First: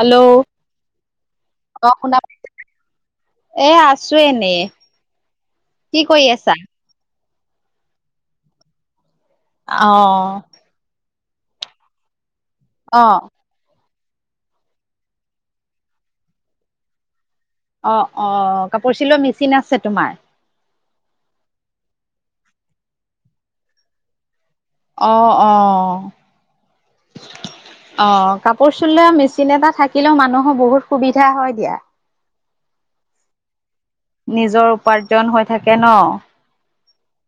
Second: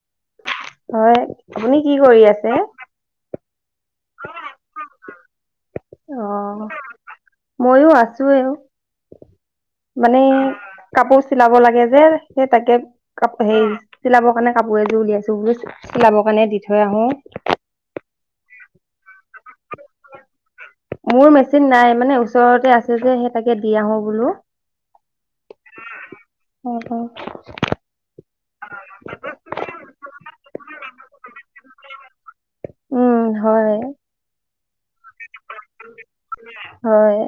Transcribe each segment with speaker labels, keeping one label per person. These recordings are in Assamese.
Speaker 1: হেল্ল'
Speaker 2: হয়, আপুনি
Speaker 1: অ
Speaker 2: কি
Speaker 1: শুনা
Speaker 2: কৰি আছে?
Speaker 1: এ আছো এনে কি কৰি আছা?
Speaker 2: ময়ো আছোঁ এ অ'
Speaker 1: অ
Speaker 2: মানে কাপোৰ চিলাব লাগে যে। সে তাকে
Speaker 1: অ
Speaker 2: কাপ সেই চিলাব কাৰণে কাপোৰ এযোৰ উলিয়াইছোঁ [unintelligible] চিলাব কাৰণে দি থৈ আহোঁ।
Speaker 1: অ'অ' কাপোৰ চিলোৱা মেচিন আছে তোমাৰ?
Speaker 2: মোৰ মেচিন নাই। মানে ওচৰতে আছে যে সেই তাকে দি আহো বোলো।
Speaker 1: অ', অ'।
Speaker 2: অ অ
Speaker 1: অ' কাপোৰ চিলোৱা মেচিন এটা থাকিলেও মানুহৰ বহুত সুবিধা হয় দিয়া।
Speaker 2: উম, হয়।
Speaker 1: নিজৰ উপাৰ্জন হৈ থাকে ন?
Speaker 2: হয়।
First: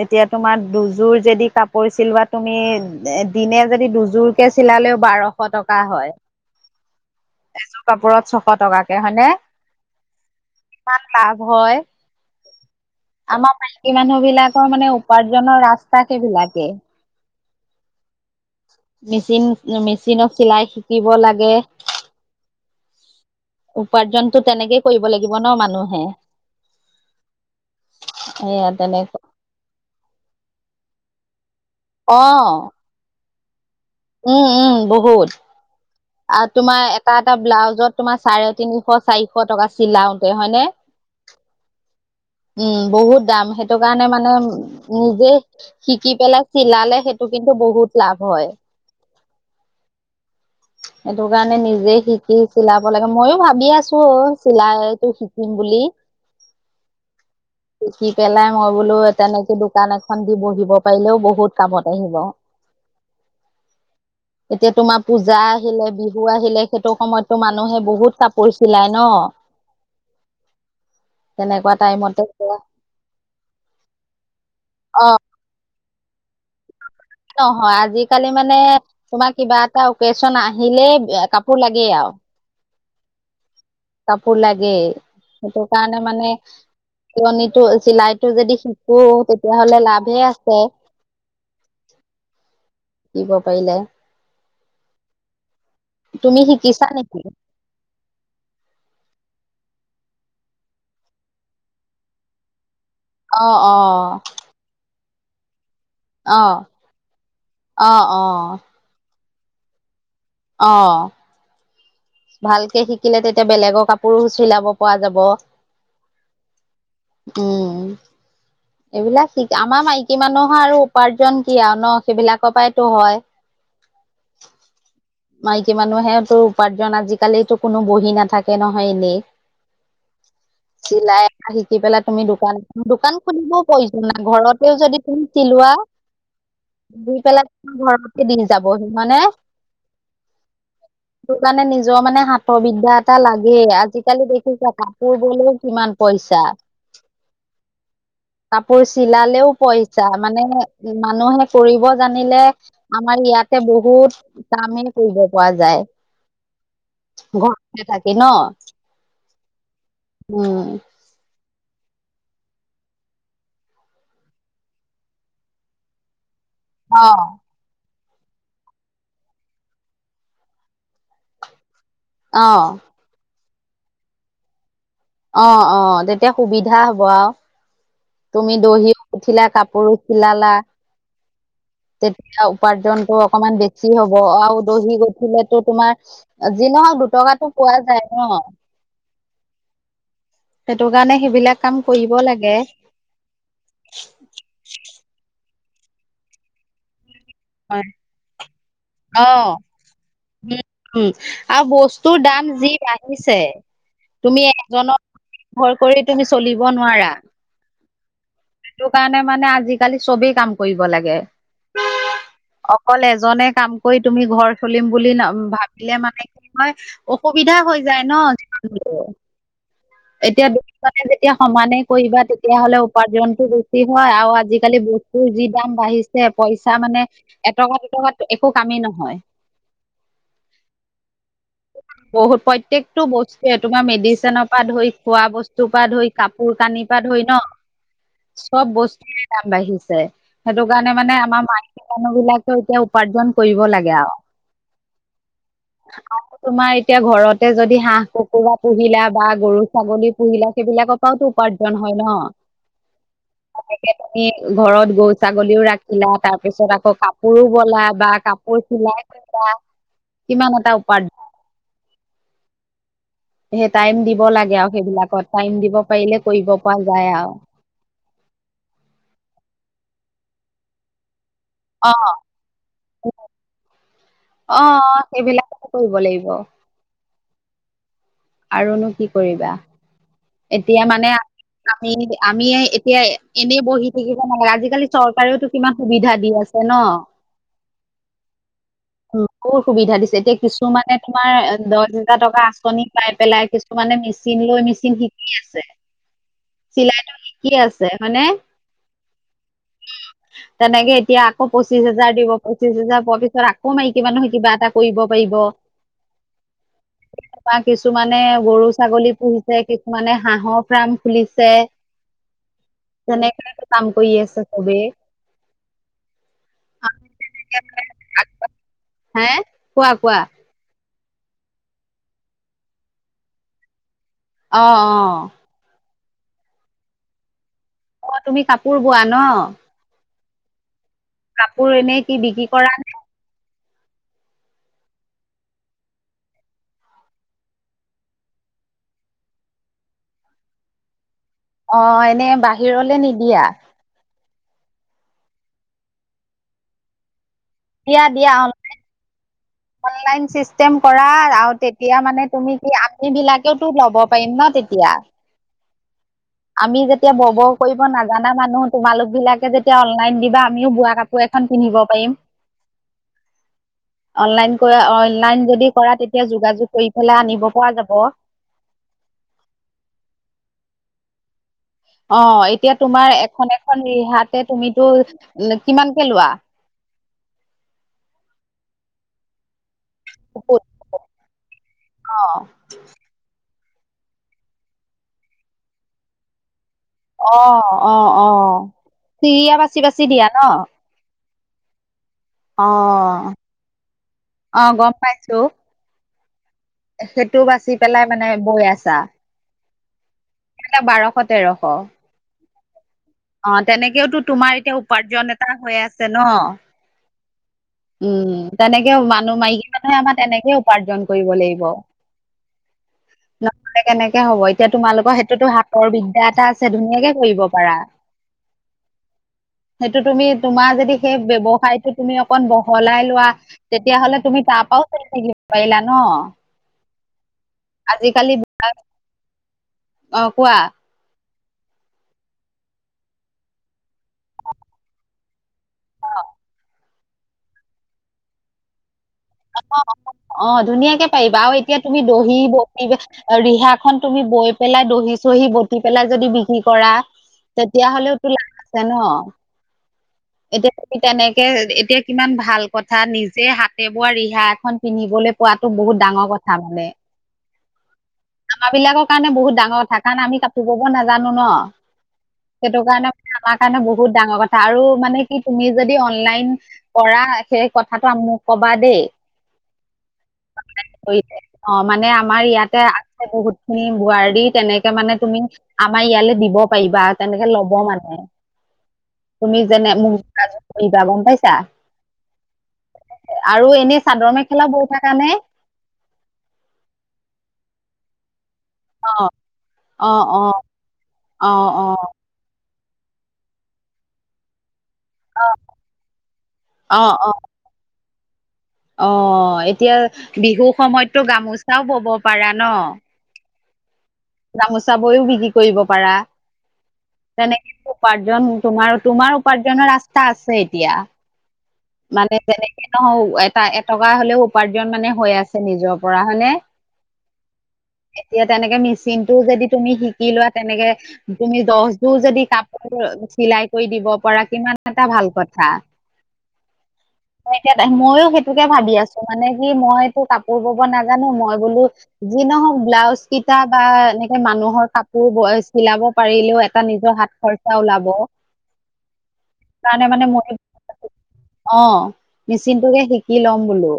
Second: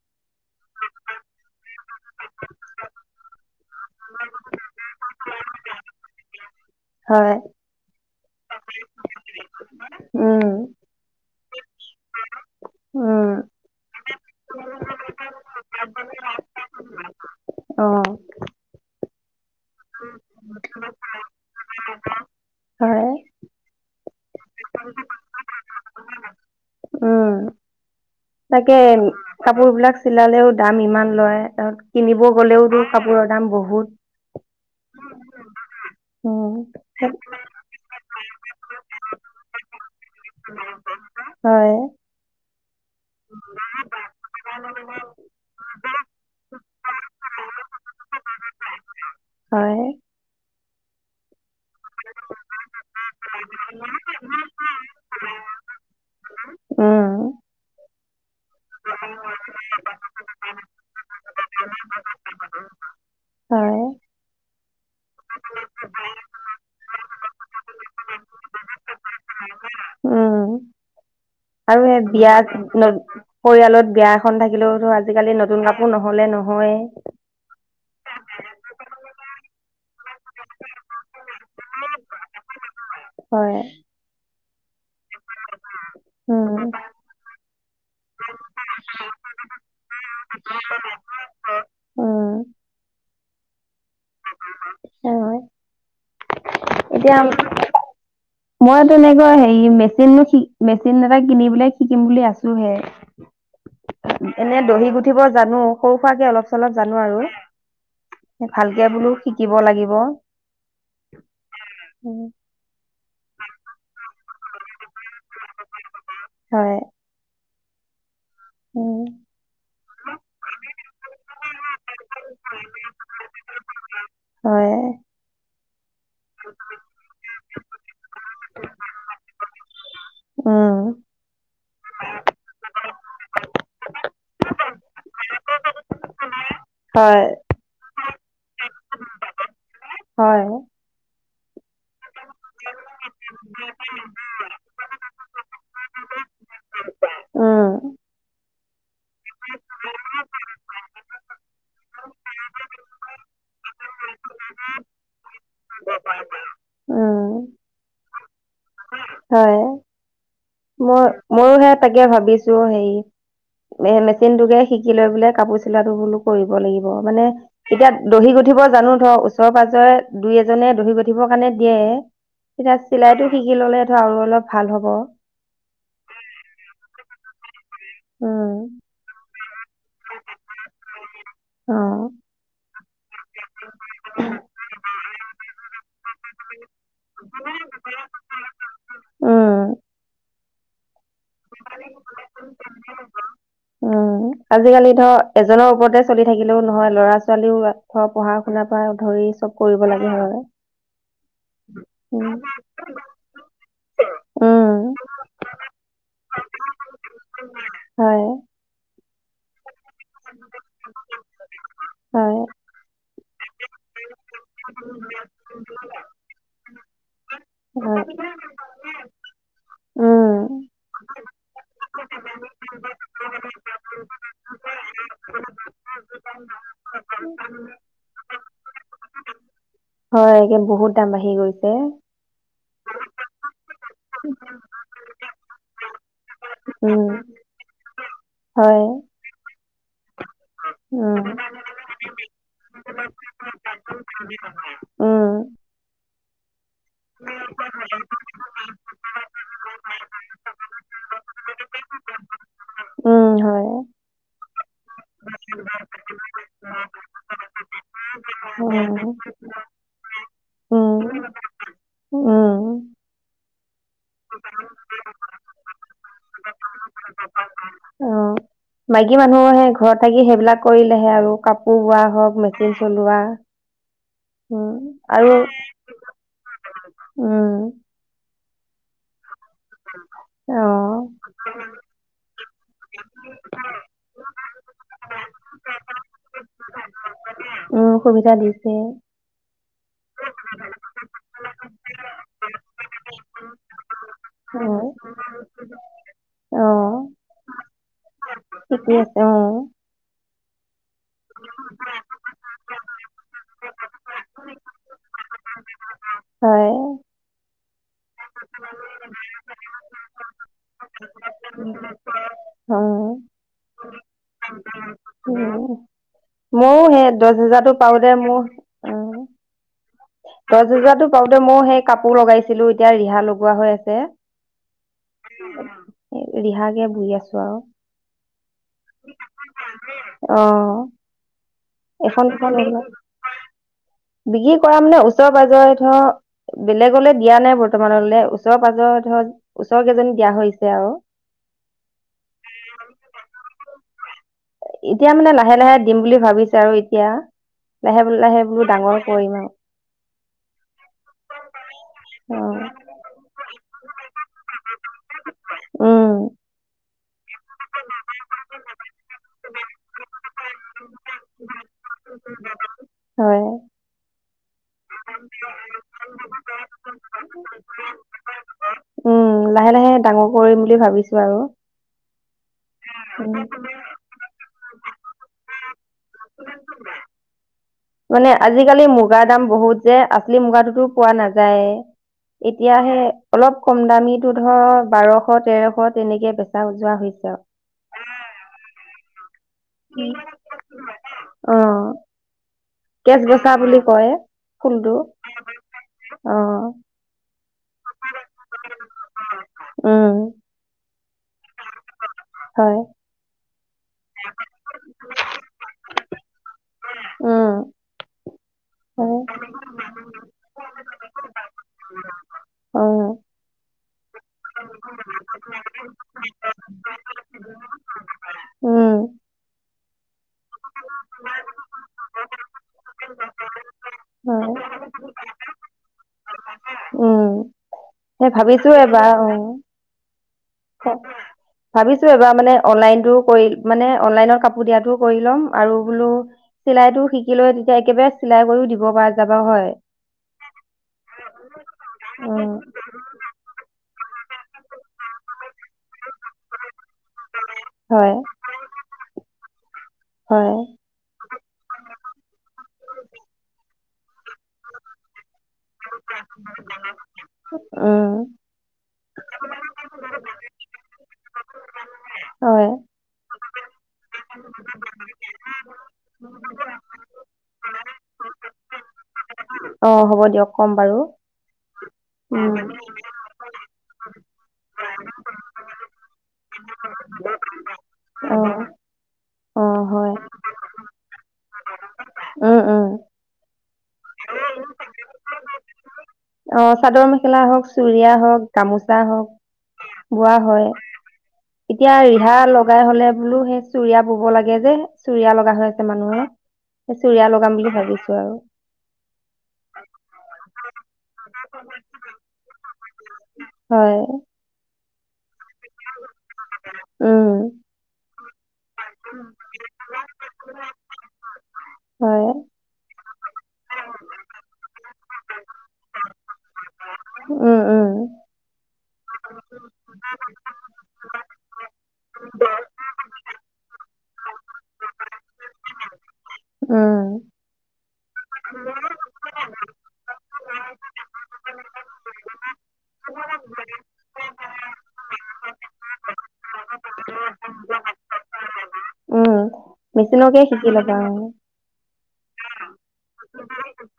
Speaker 1: এতিয়া তোমাৰ দুযোৰ যদি কাপোৰ চিলোৱা তুমি এ দিনে যদি দুযোৰ কে চিলালেও বাৰ শ টকা হয়।
Speaker 2: হয়।
Speaker 1: এযোৰ কাপোৰত ছশ টকাকে হয়নে?
Speaker 2: উম।
Speaker 1: ইমান লাভ হয়,
Speaker 2: উম
Speaker 1: আমাৰ বাইকী মানুহ বিলাক তাৰ মানে উপাৰ্জনৰ ৰাস্তা সেইবিলাকে।
Speaker 2: অ'।
Speaker 1: মেচিন মেচিনত চিলাই শিকিব লাগে।
Speaker 2: অ [unintelligible]
Speaker 1: উপাৰ্জনতো তেনেকেই কৰিব লাগিব ন মানুহে।
Speaker 2: উম।
Speaker 1: এয়া
Speaker 2: তাকে
Speaker 1: তেনেকে
Speaker 2: কাপোৰ বিলাক চিলালেও দাম ইমান লয়।
Speaker 1: অ
Speaker 2: কিনিব গ'লেওঁ কাপোৰৰ দাম বহুত।
Speaker 1: উম, উম বহুত। আৰু তোমাৰ
Speaker 2: উম
Speaker 1: এটা এটা ব্লাউজত তোমাৰ চাৰে তিনিশ চাৰিশ টকা চিলাওঁতে হয়নে?
Speaker 2: হয়।
Speaker 1: উম, বহুত দাম সেইটো কাৰণে মানে নিজেই শিকি পেলাই চিলালে সেইটো কিন্তু বহুত লাভ হয়।
Speaker 2: হয়।
Speaker 1: সেইটো কাৰণে নিজে শিকি চিলাব লাগে। ময়ো ভাবি আছো অ' চিলাইটো শিকিম বুলি।
Speaker 2: অ'।
Speaker 1: শিকি পেলাই মই বোলো তেনেকে দোকান এখন দি বহিব পাৰিলেও বহুত কামত আহিব।
Speaker 2: হয়,
Speaker 1: এতিয়া তোমাৰ পূজ জা আহিলে বিহু আহিলে সেইটো সময়ততো মানুহে বহুত কাপোৰ চিলায় ন?
Speaker 2: উম।
Speaker 1: তেনেকুৱা
Speaker 2: কে
Speaker 1: টাইমতে
Speaker 2: বিয়াত ন পৰিয়ালত বিয়া এখন থাকিলেওঁতো
Speaker 1: অ
Speaker 2: আজিকালি নতুন কা পোৰ নহ'লে নহয়ে।
Speaker 1: নহয়, আজিকালি মানে তোমাৰ কিবা এটা অকেজন আহিলেই কাপোৰ লাগেই আৰু।
Speaker 2: হয়।
Speaker 1: কাপোৰ লাগেই, সেইটো কাৰণে মানে
Speaker 2: উম,
Speaker 1: চলণীটো চিলাইটো যদি শিকো তেতিয়াহ'লে লাভে আছে
Speaker 2: উম,
Speaker 1: শিকিব পাৰিলে।
Speaker 2: হয়।
Speaker 1: তুমি শিকিছা
Speaker 2: এতিয়া
Speaker 1: নেকি?
Speaker 2: মই তেনেকুৱা হেৰি মেচিনো মেচিন এটা কিনি পেলাই শিকিম বুলি আছো হে।
Speaker 1: অ', অ'।
Speaker 2: এনে দহি গুঠিব জানো, সৰু সুৱাকে
Speaker 1: অ
Speaker 2: অলপ-চলপ জানো আৰু,
Speaker 1: অ অ
Speaker 2: ভাল কে বোলো শিকিব লাগিব।
Speaker 1: অ'।
Speaker 2: অ', উম।
Speaker 1: ভালকে শিকিলে তেতিয়া বেলেগৰ কাপোৰো চিলাব পৰা যাব।
Speaker 2: হয়।
Speaker 1: উম।
Speaker 2: উম,
Speaker 1: এইবিলাক শিক, আমাৰ মাইকী মানুহৰ আৰু উপাৰ্জন কি আৰু ন? সেইবিলাকৰ পৰাইতো হয়।
Speaker 2: হয়।
Speaker 1: মাইকী মানুহেতো উপাৰ্জন, আজিকালিতো কোনো বহি নাথাকে নহয় এনেই।
Speaker 2: উম,
Speaker 1: চিলাই শিকি পেলাই তুমি দোকান, দোকান খুলিবও প্ৰয়োজন নাই, ঘৰতেও যদি তুমি চিলোৱা, দি
Speaker 2: হয়,
Speaker 1: পেলাই ঘৰতে দি যাবহি, হয় নে?
Speaker 2: হয়।
Speaker 1: [inaudible] তোৰ কাৰণে নিজৰ মানে হাতৰ বিদ্যা এটা লাগেই, আজিকালি দেখিছা কাপোৰ বলেও কিমান পইচা।
Speaker 2: উম।
Speaker 1: কাপোৰ চিলালেও পইচা, মানে মানুহে কৰিব জানিলে আমাৰ ইয়াতে বহুত কামেই কৰিব পৰা যায়।
Speaker 2: উম।
Speaker 1: ঘৰতে থাকি ন।
Speaker 2: হয়।
Speaker 1: উম।
Speaker 2: মই, ময়ো সে তাকে ভাবিছোঁ‌ হেৰি এ মেচিনটোকে শিকি লৈ পেলাই কাপোৰ চিলোৱাটো বোলো কৰিব লাগিব,
Speaker 1: অ
Speaker 2: মানে এতিয়া দহি গুঠিব জানো ধৰ, ওচৰে পাঁজৰে দুই এজনে দহি গুঠিবৰ কাৰণে দিয়ে
Speaker 1: অ
Speaker 2: এতিয়া চিলাইটো শিকি ললে ধৰ আৰু অলপ ভাল হ'ব।
Speaker 1: অ'-অ', তেতিয়া সুবিধা হব আৰু,
Speaker 2: উম
Speaker 1: তুমি দহিও গুঠিলা, কাপোৰ চিলালা,
Speaker 2: অ
Speaker 1: তেতিয়া উপাৰ্জনটো অকমান বে ছি হ'ব, আৰু দহি গঠিলেতো তোমাৰ যি নহওক দুটকাটো পোৱা যায় ন।
Speaker 2: উম।
Speaker 1: সেইটো কাৰণে সেইবিলাক কাম কৰিব লাগে।
Speaker 2: উম, আজিকালি ধৰ এজনৰ ওপৰতে চলি থাকিলেও নহয়, ল'ৰা ছোৱালীও
Speaker 1: হয়,
Speaker 2: ধৰ পঢ়া শুনাৰ পৰা ধৰি
Speaker 1: অ
Speaker 2: চব কৰিব লাগে হয়।
Speaker 1: উম উম আৰু বস্তুৰ
Speaker 2: উম
Speaker 1: দাম যি বাঢ়িছে, তুমি
Speaker 2: উম
Speaker 1: এজনৰ ভৰ কৰি তুমি চলিব নোৱাৰা।
Speaker 2: হয়।
Speaker 1: সেইটো কাৰণে মানে আজিকালি চবেই কাম কৰিব লাগে,
Speaker 2: হয়
Speaker 1: অকল এজনে কাম কৰি তুমি ঘৰ চলিম বুলি ন-ভাবিলে, মানে কি হয় অসুবিধা হৈ
Speaker 2: হয়
Speaker 1: যায় ন যিমান যি হ'লেও। এতিয়া
Speaker 2: উম
Speaker 1: দুইফালে যেতিয়া সমানে কৰিবা তেতিয়াহ'লে উপাৰ্জনটো বেছি হয়, আৰু আজিকালি বস্তু-্ যি দাম বাঢ়িছে পইচা মানে এটকা দুটকাত একো কামেই নহয়।
Speaker 2: হয়, কি
Speaker 1: বহুত, প্ৰত্যেকটো বস্তুৱে তোমাৰ মেডিচিনৰ পা ধৰি, খোৱা বস্তুৰ পৰা ধৰি, কাপোৰ-কানিৰ
Speaker 2: উম
Speaker 1: পৰা ধৰি ন, চব
Speaker 2: হয়
Speaker 1: বস্তু দাম বাঢ়িছে সেইটো কাৰণে মানে
Speaker 2: উম
Speaker 1: আমাৰ মাইকী মানুহ বিলাকেও এতিয়া উপাৰ্জন কৰিব লাগে আৰু
Speaker 2: অ
Speaker 1: আৰু তোমাৰ এতিয়া ঘৰতে যদি হাঁহ, কুকুৰা পুহিলা বা গৰু, ছাগলী পুহিলা সেইবিলাকৰ পৰাওতো উপাৰ্জন হয় ন
Speaker 2: উম হয়
Speaker 1: তে তুমি ঘৰত গৰু, ছাগলীও ৰাখিলা তাৰ পিছত আকৌ কাপোৰো বলা বা কাপোৰ
Speaker 2: উম
Speaker 1: চিলাই কৰিলা কিমান এটা উপা
Speaker 2: উম উম
Speaker 1: হে টাইম দিব লাগে আৰু সেইবিলাকত টাইম দিব পাৰিলে কৰিব পৰা যায় আৰু
Speaker 2: অ মাইকী মানুহে ঘৰত থাকি সেইবিলাক কৰিলেহে আৰু কাপ পোৰ
Speaker 1: অ
Speaker 2: ৱোৱা হওক মেচিন চলোৱা
Speaker 1: অ
Speaker 2: উম আৰু
Speaker 1: সেইবিলাকতে কৰিব লাগিব
Speaker 2: উম
Speaker 1: আৰুনো কি কৰিবা
Speaker 2: অ
Speaker 1: এতিয়া মানে আমি আমি এতিয়া এনেই বহি থাকিব নালাগে আজি-কালি চৰকাৰেও তো কিমান সুবিধা দি আ ছে ন
Speaker 2: উম সুবিধা দিছে
Speaker 1: বোৰ সুবিধা দিছে এতিয়া কিছুমানে তোমাৰ দহ হেজাৰ টকা আঁচনি পাই পেলাই কিছুমানে মেচিন লৈ
Speaker 2: উম
Speaker 1: মেচিন শিকি আছে চিলাইটো শিকি আছে হয়নে
Speaker 2: শিকি আছে অ
Speaker 1: উম তেনেকে এতিয়া আকৌ পঁচিশ হেজাৰ দিব পঁচিশ হেজাৰ পোৱাৰ পিছত আকৌ মাইকী মানুহে কিবা এটা কৰিব পাৰিব
Speaker 2: হয়
Speaker 1: [unintelligible] বা কিছুমানে গৰু, ছাগলী পুহিছে কিছুমানে হাঁহৰ ফাৰ্ম খুলিছে
Speaker 2: অ
Speaker 1: তেনেকেই কাম কৰি আছে চবে
Speaker 2: এ দহ হেজাৰতো পাওঁতে মোৰ উম
Speaker 1: হে কোৱা কোৱা
Speaker 2: দহ হোজাৰতো পাওঁতে মই সেই কাপোৰ লগাইছিলো এতিয়া ৰিহা লগোৱা হৈ আছে
Speaker 1: অ অ
Speaker 2: ৰিহাকে বুই আছো আৰু
Speaker 1: অ তুমি কাপোৰ বোৱা ন
Speaker 2: অ
Speaker 1: কাপোৰ এনেই কি
Speaker 2: এখন
Speaker 1: বিক্ৰী
Speaker 2: দুখন
Speaker 1: কৰা
Speaker 2: এইবিলাক
Speaker 1: নে
Speaker 2: বিক্ৰী কৰা মানে ওচৰে পাজৰে ধৰ বেলেগলে দিয়া নাই বৰ্তমানলৈ ওচৰ পাজৰে ধৰ ওচৰ কেইজনী দিয়া হৈছে আৰু।
Speaker 1: অ এনে বাহিৰলে নিদিয়া
Speaker 2: এতিয়া মানে লাহে লাহে দিম বুলি ভাবিছা আৰু এতিয়া
Speaker 1: দিয়া
Speaker 2: লাহে বোল
Speaker 1: দিয়া
Speaker 2: লাহে
Speaker 1: অ
Speaker 2: বোৰ ডাঙৰ কৰিম আৰু।
Speaker 1: অনলাইন চিষ্টেম কৰা আৰু তেতিয়া মানে তুমি কি
Speaker 2: অ
Speaker 1: আমি বিলাকেও তো ল'ব পাৰিম ন তে তিয়া
Speaker 2: উম
Speaker 1: আমি যেতিয়া বব কৰিব নাজানা মানুহ তোমালোক বিলাকে যেতিয়া অনলাইন দিবা আমিও বোৱা কাপোৰ এখন পিন্ধিব পাৰিম।
Speaker 2: হয়
Speaker 1: অনলাইন কৰা অনলাইন যদি কৰা তেতিয়া যোগাযোগ কৰি পেলাই আনিব পৰা যাব।
Speaker 2: উম, লাহে লাহে ডাঙৰ কৰিম বুলি ভাবিছোঁ আৰু।
Speaker 1: অ', এতিয়া তোমাৰ এখন এখন ৰিহাতে তুমিতো কিমানকে লোৱা?
Speaker 2: মানে আজিকালি মুগাৰ দাম বহুত যে আচলি মুগাটোতো পোৱা
Speaker 1: অ
Speaker 2: নাযায়ে। এতিয়াহে অলপ ক'ম দামীটো ধৰ বাৰশ তেৰশ তেনেকে বেচা যোৱা হৈ।
Speaker 1: অ', অ', অ', চিৰিয়া বাচি বাচি দিয়া ন'?
Speaker 2: অ'।
Speaker 1: অ
Speaker 2: কেচবচা বুলি কয়
Speaker 1: অ গম
Speaker 2: ফুলটো
Speaker 1: পাইছো
Speaker 2: অ'।
Speaker 1: সেইটো বাচি পেলাই মানে বৈ আছা?
Speaker 2: উম।
Speaker 1: বাৰশ তেৰশ।
Speaker 2: হয়।
Speaker 1: অ', তেনেকেওতো তোমাৰ এতিয়া উপাৰ্জন এটা হৈ আছে ন'।
Speaker 2: উম
Speaker 1: উম। তেনেকে
Speaker 2: হয়
Speaker 1: মানুহ মাইকী মানুহে আমাৰ তেনেকেই উপাৰ্জন কৰিব লাগিব।
Speaker 2: অ
Speaker 1: নহ'লে কেনেকে হ'ব, এতিয়া তোমালোকৰ সেইটোতো হাতৰ বিদ্যা এটা আছে ধুনীয়াকে কৰিব পাৰা।
Speaker 2: উম।
Speaker 1: সেইটো তুমি তোমাৰ যদি সেই ব্যৱসায়টো তুমি অকণ বহলাই লোৱা। তেতিয়া হ'লে তুমি
Speaker 2: হয়
Speaker 1: তাৰপৰাও চলি থাকিব পাৰিলা ন'?
Speaker 2: উম, সেই
Speaker 1: আজিকালি
Speaker 2: ভাবিছোঁ এবাৰ উম।
Speaker 1: অ কোৱা
Speaker 2: ভাবিছোঁ এবাৰ মানে অনলাইনটো কৰি মানে অনলাইন কাপোৰ দিয়াতো কৰি ল'ম আৰু বোলোঁ চিলাই টো শিকিলৈ তেতিয়া একেবাৰে চিলাই কৰিও দিব পৰা যাবা হয়
Speaker 1: অ', অ', ধুনীয়াকে পাৰিবা আৰু এতিয়া তুমি দহি
Speaker 2: উম
Speaker 1: বতি ৰিহা খন তুমি বৈ পেলাই দহি-চহি বতি পেলাই যদি বিক্ৰী কৰা। তেতিয়া
Speaker 2: হয়
Speaker 1: হ'লেওটো লাভ আছে ন'!
Speaker 2: হয়
Speaker 1: এতিয়া তুমি তেনেকে এতিয়া কিমান ভাল কথা নিজে হাতে বোৱা ৰিহা এখন পিন্ধিবলৈ পোৱাতো বহুত ডাঙৰ কথা মানে।
Speaker 2: উম।
Speaker 1: আমাৰ বিলাকৰ কাৰণে বহুত ডাঙৰ কথা কাৰণ আমি কাপোৰ বব নাজানোঁ ন'।
Speaker 2: হয়
Speaker 1: সেইটো কাৰণে মানে আমাৰ কাৰণে বহুত ডাঙৰ কথা আৰু মানে কি তুমি যদি অনলাইন কৰা সেই কথাটো মোক ক'বা দেই।
Speaker 2: অ', হ'ব দিয়ক ক'ম বাৰু।
Speaker 1: কৰিলে। অ', মানে আমাৰ
Speaker 2: উম
Speaker 1: ইয়াতে আছে বহুত খিনি বোৱাৰী তেনেকে মানে তুমি আমাৰ ইয়ালে দিব পাৰিবা তেনেকে ল'ব মানে,
Speaker 2: অ অ
Speaker 1: তুমি যেনে
Speaker 2: হয়
Speaker 1: মোক যোগাযোগ কৰিবা গ'ম পাইছা?
Speaker 2: উম, উম।
Speaker 1: আৰু এনেই চাদৰ মেখেলা বৈ থাকা নে?
Speaker 2: অ', চাদৰ মেখেলা হ'ওঁক, চুুৰিয়া হ'ওঁক, গামোচা
Speaker 1: অ',
Speaker 2: হ'ওঁক
Speaker 1: অ',
Speaker 2: বোৱা
Speaker 1: অ',
Speaker 2: হয়।
Speaker 1: অ',
Speaker 2: এতিয়া
Speaker 1: অ',
Speaker 2: ৰিহা লগাই হ'লে বোলো সেই চুৰিয়া বব লাগে যে। চুৰিয়া লগা হৈ আছে মানুহৰ, সেই
Speaker 1: অ',
Speaker 2: চুৰিয়া
Speaker 1: অ',
Speaker 2: লগাম বুলি ভাবিছো আৰু।
Speaker 1: অ', এতিয়া বিহু সময়ততো গামোচাও বব পাৰা ন'?
Speaker 2: হয়।
Speaker 1: গামোচা বৈও বিক্ৰী কৰিব পাৰা।
Speaker 2: উম
Speaker 1: তেনেক উপাৰ্জন তোমাৰ-তোমাৰ উপাৰ্জনৰ ৰাস্তা আছে এতিয়া।
Speaker 2: হয়
Speaker 1: মানে যেনেকে নহওঁ এটা-এটকা হ'লেওঁ উপাৰ্জন মানে হৈ আছে নিজৰ পৰা হয়নে?
Speaker 2: উম- উম
Speaker 1: এতিয়া তেনেকে মেচিন টো যদি তুমি শিকি লোৱা তেনেকে তুমি দহজোৰ যদি কাপোৰ চিলাই কৰি দিব পাৰা কিমান এটা ভাল কথা।
Speaker 2: উম,
Speaker 1: মই এতিয়া ময়ো সেইটোকে ভাবি আছোঁ মানে কি মইতো কাপোৰ বব নাজানো মই বোলো যি নহওঁক ব্লাউজ কিটা বা এনেকে মানুহৰ কাপোৰ ব চিলাব পাৰিলেও এটা নিজৰ হাত খৰচা ওলাব।
Speaker 2: উম,
Speaker 1: কাৰণে মানে
Speaker 2: মেচিনকে
Speaker 1: মই
Speaker 2: শিকি ল'বা আৰু।
Speaker 1: অ', মিচিনটোকে শিকি ল'ম বোলো।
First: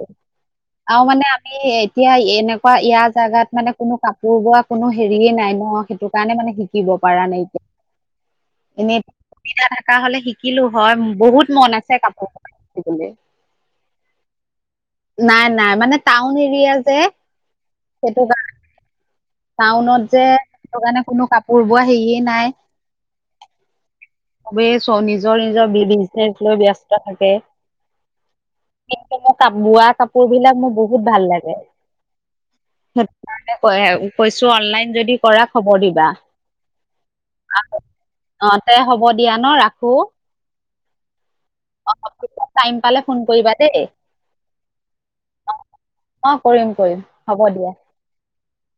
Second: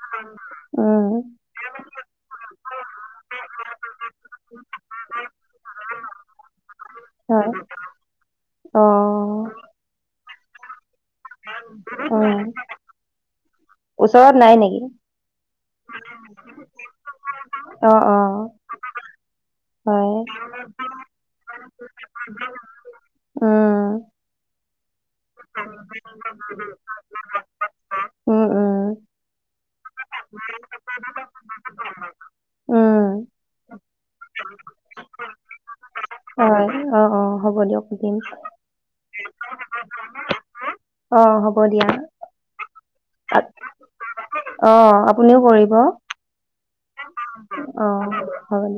Speaker 2: উম
Speaker 1: আৰু মানে আমি এতিয়া এনেকুৱা ইয়াৰ জাগাত মানে কোনো কাপোৰ বোৱা কোনো হেৰিয়ে নাই নহ সেইটো কাৰণে মানে শিকিব পাৰা নাই
Speaker 2: হয়
Speaker 1: এতিয়া।
Speaker 2: অ
Speaker 1: এনে সুবিধা থাকা হ'লে শিকিলোঁ হয় বহুত মন আছে
Speaker 2: উম
Speaker 1: কাপোৰ শিকিবলৈ
Speaker 2: ওচৰত নাই নেকি?
Speaker 1: নাই -নাই মানে টাউন এৰিয়া যে।
Speaker 2: অ',
Speaker 1: সেইটো
Speaker 2: অ',
Speaker 1: কাৰ টাউনত
Speaker 2: হয়
Speaker 1: যে সেইকাৰণে কোনো কাপোৰ বোৱা হেৰিয়ে নাই।
Speaker 2: উম,
Speaker 1: চবেই চ নিজৰ- নিজৰ বি -বিজনেচ লৈ ব্যস্ত থাকে।
Speaker 2: উম উম
Speaker 1: সেই কাৰণে বোৱা কাপোৰ বিলাক মোৰ বহুত ভাল লাগে।
Speaker 2: উম,
Speaker 1: সেইটো কাৰণে কৈ কৈছোঁ অনলাইন যদি কৰা খবৰ দিবা।
Speaker 2: হয় অ', অ', হ'ব দিয়ক সুধিম।
Speaker 1: অ তে হ'ব দিয়া ন' ৰাখো।
Speaker 2: অ', হ'ব দিয়া।
Speaker 1: টাইম পালে ফোন কৰিবা
Speaker 2: আ-
Speaker 1: দে।
Speaker 2: অ', আপুনিও কৰিব।
Speaker 1: অ', কৰিম -কৰিম হ'ব দিয়া।
Speaker 2: অ', হয়।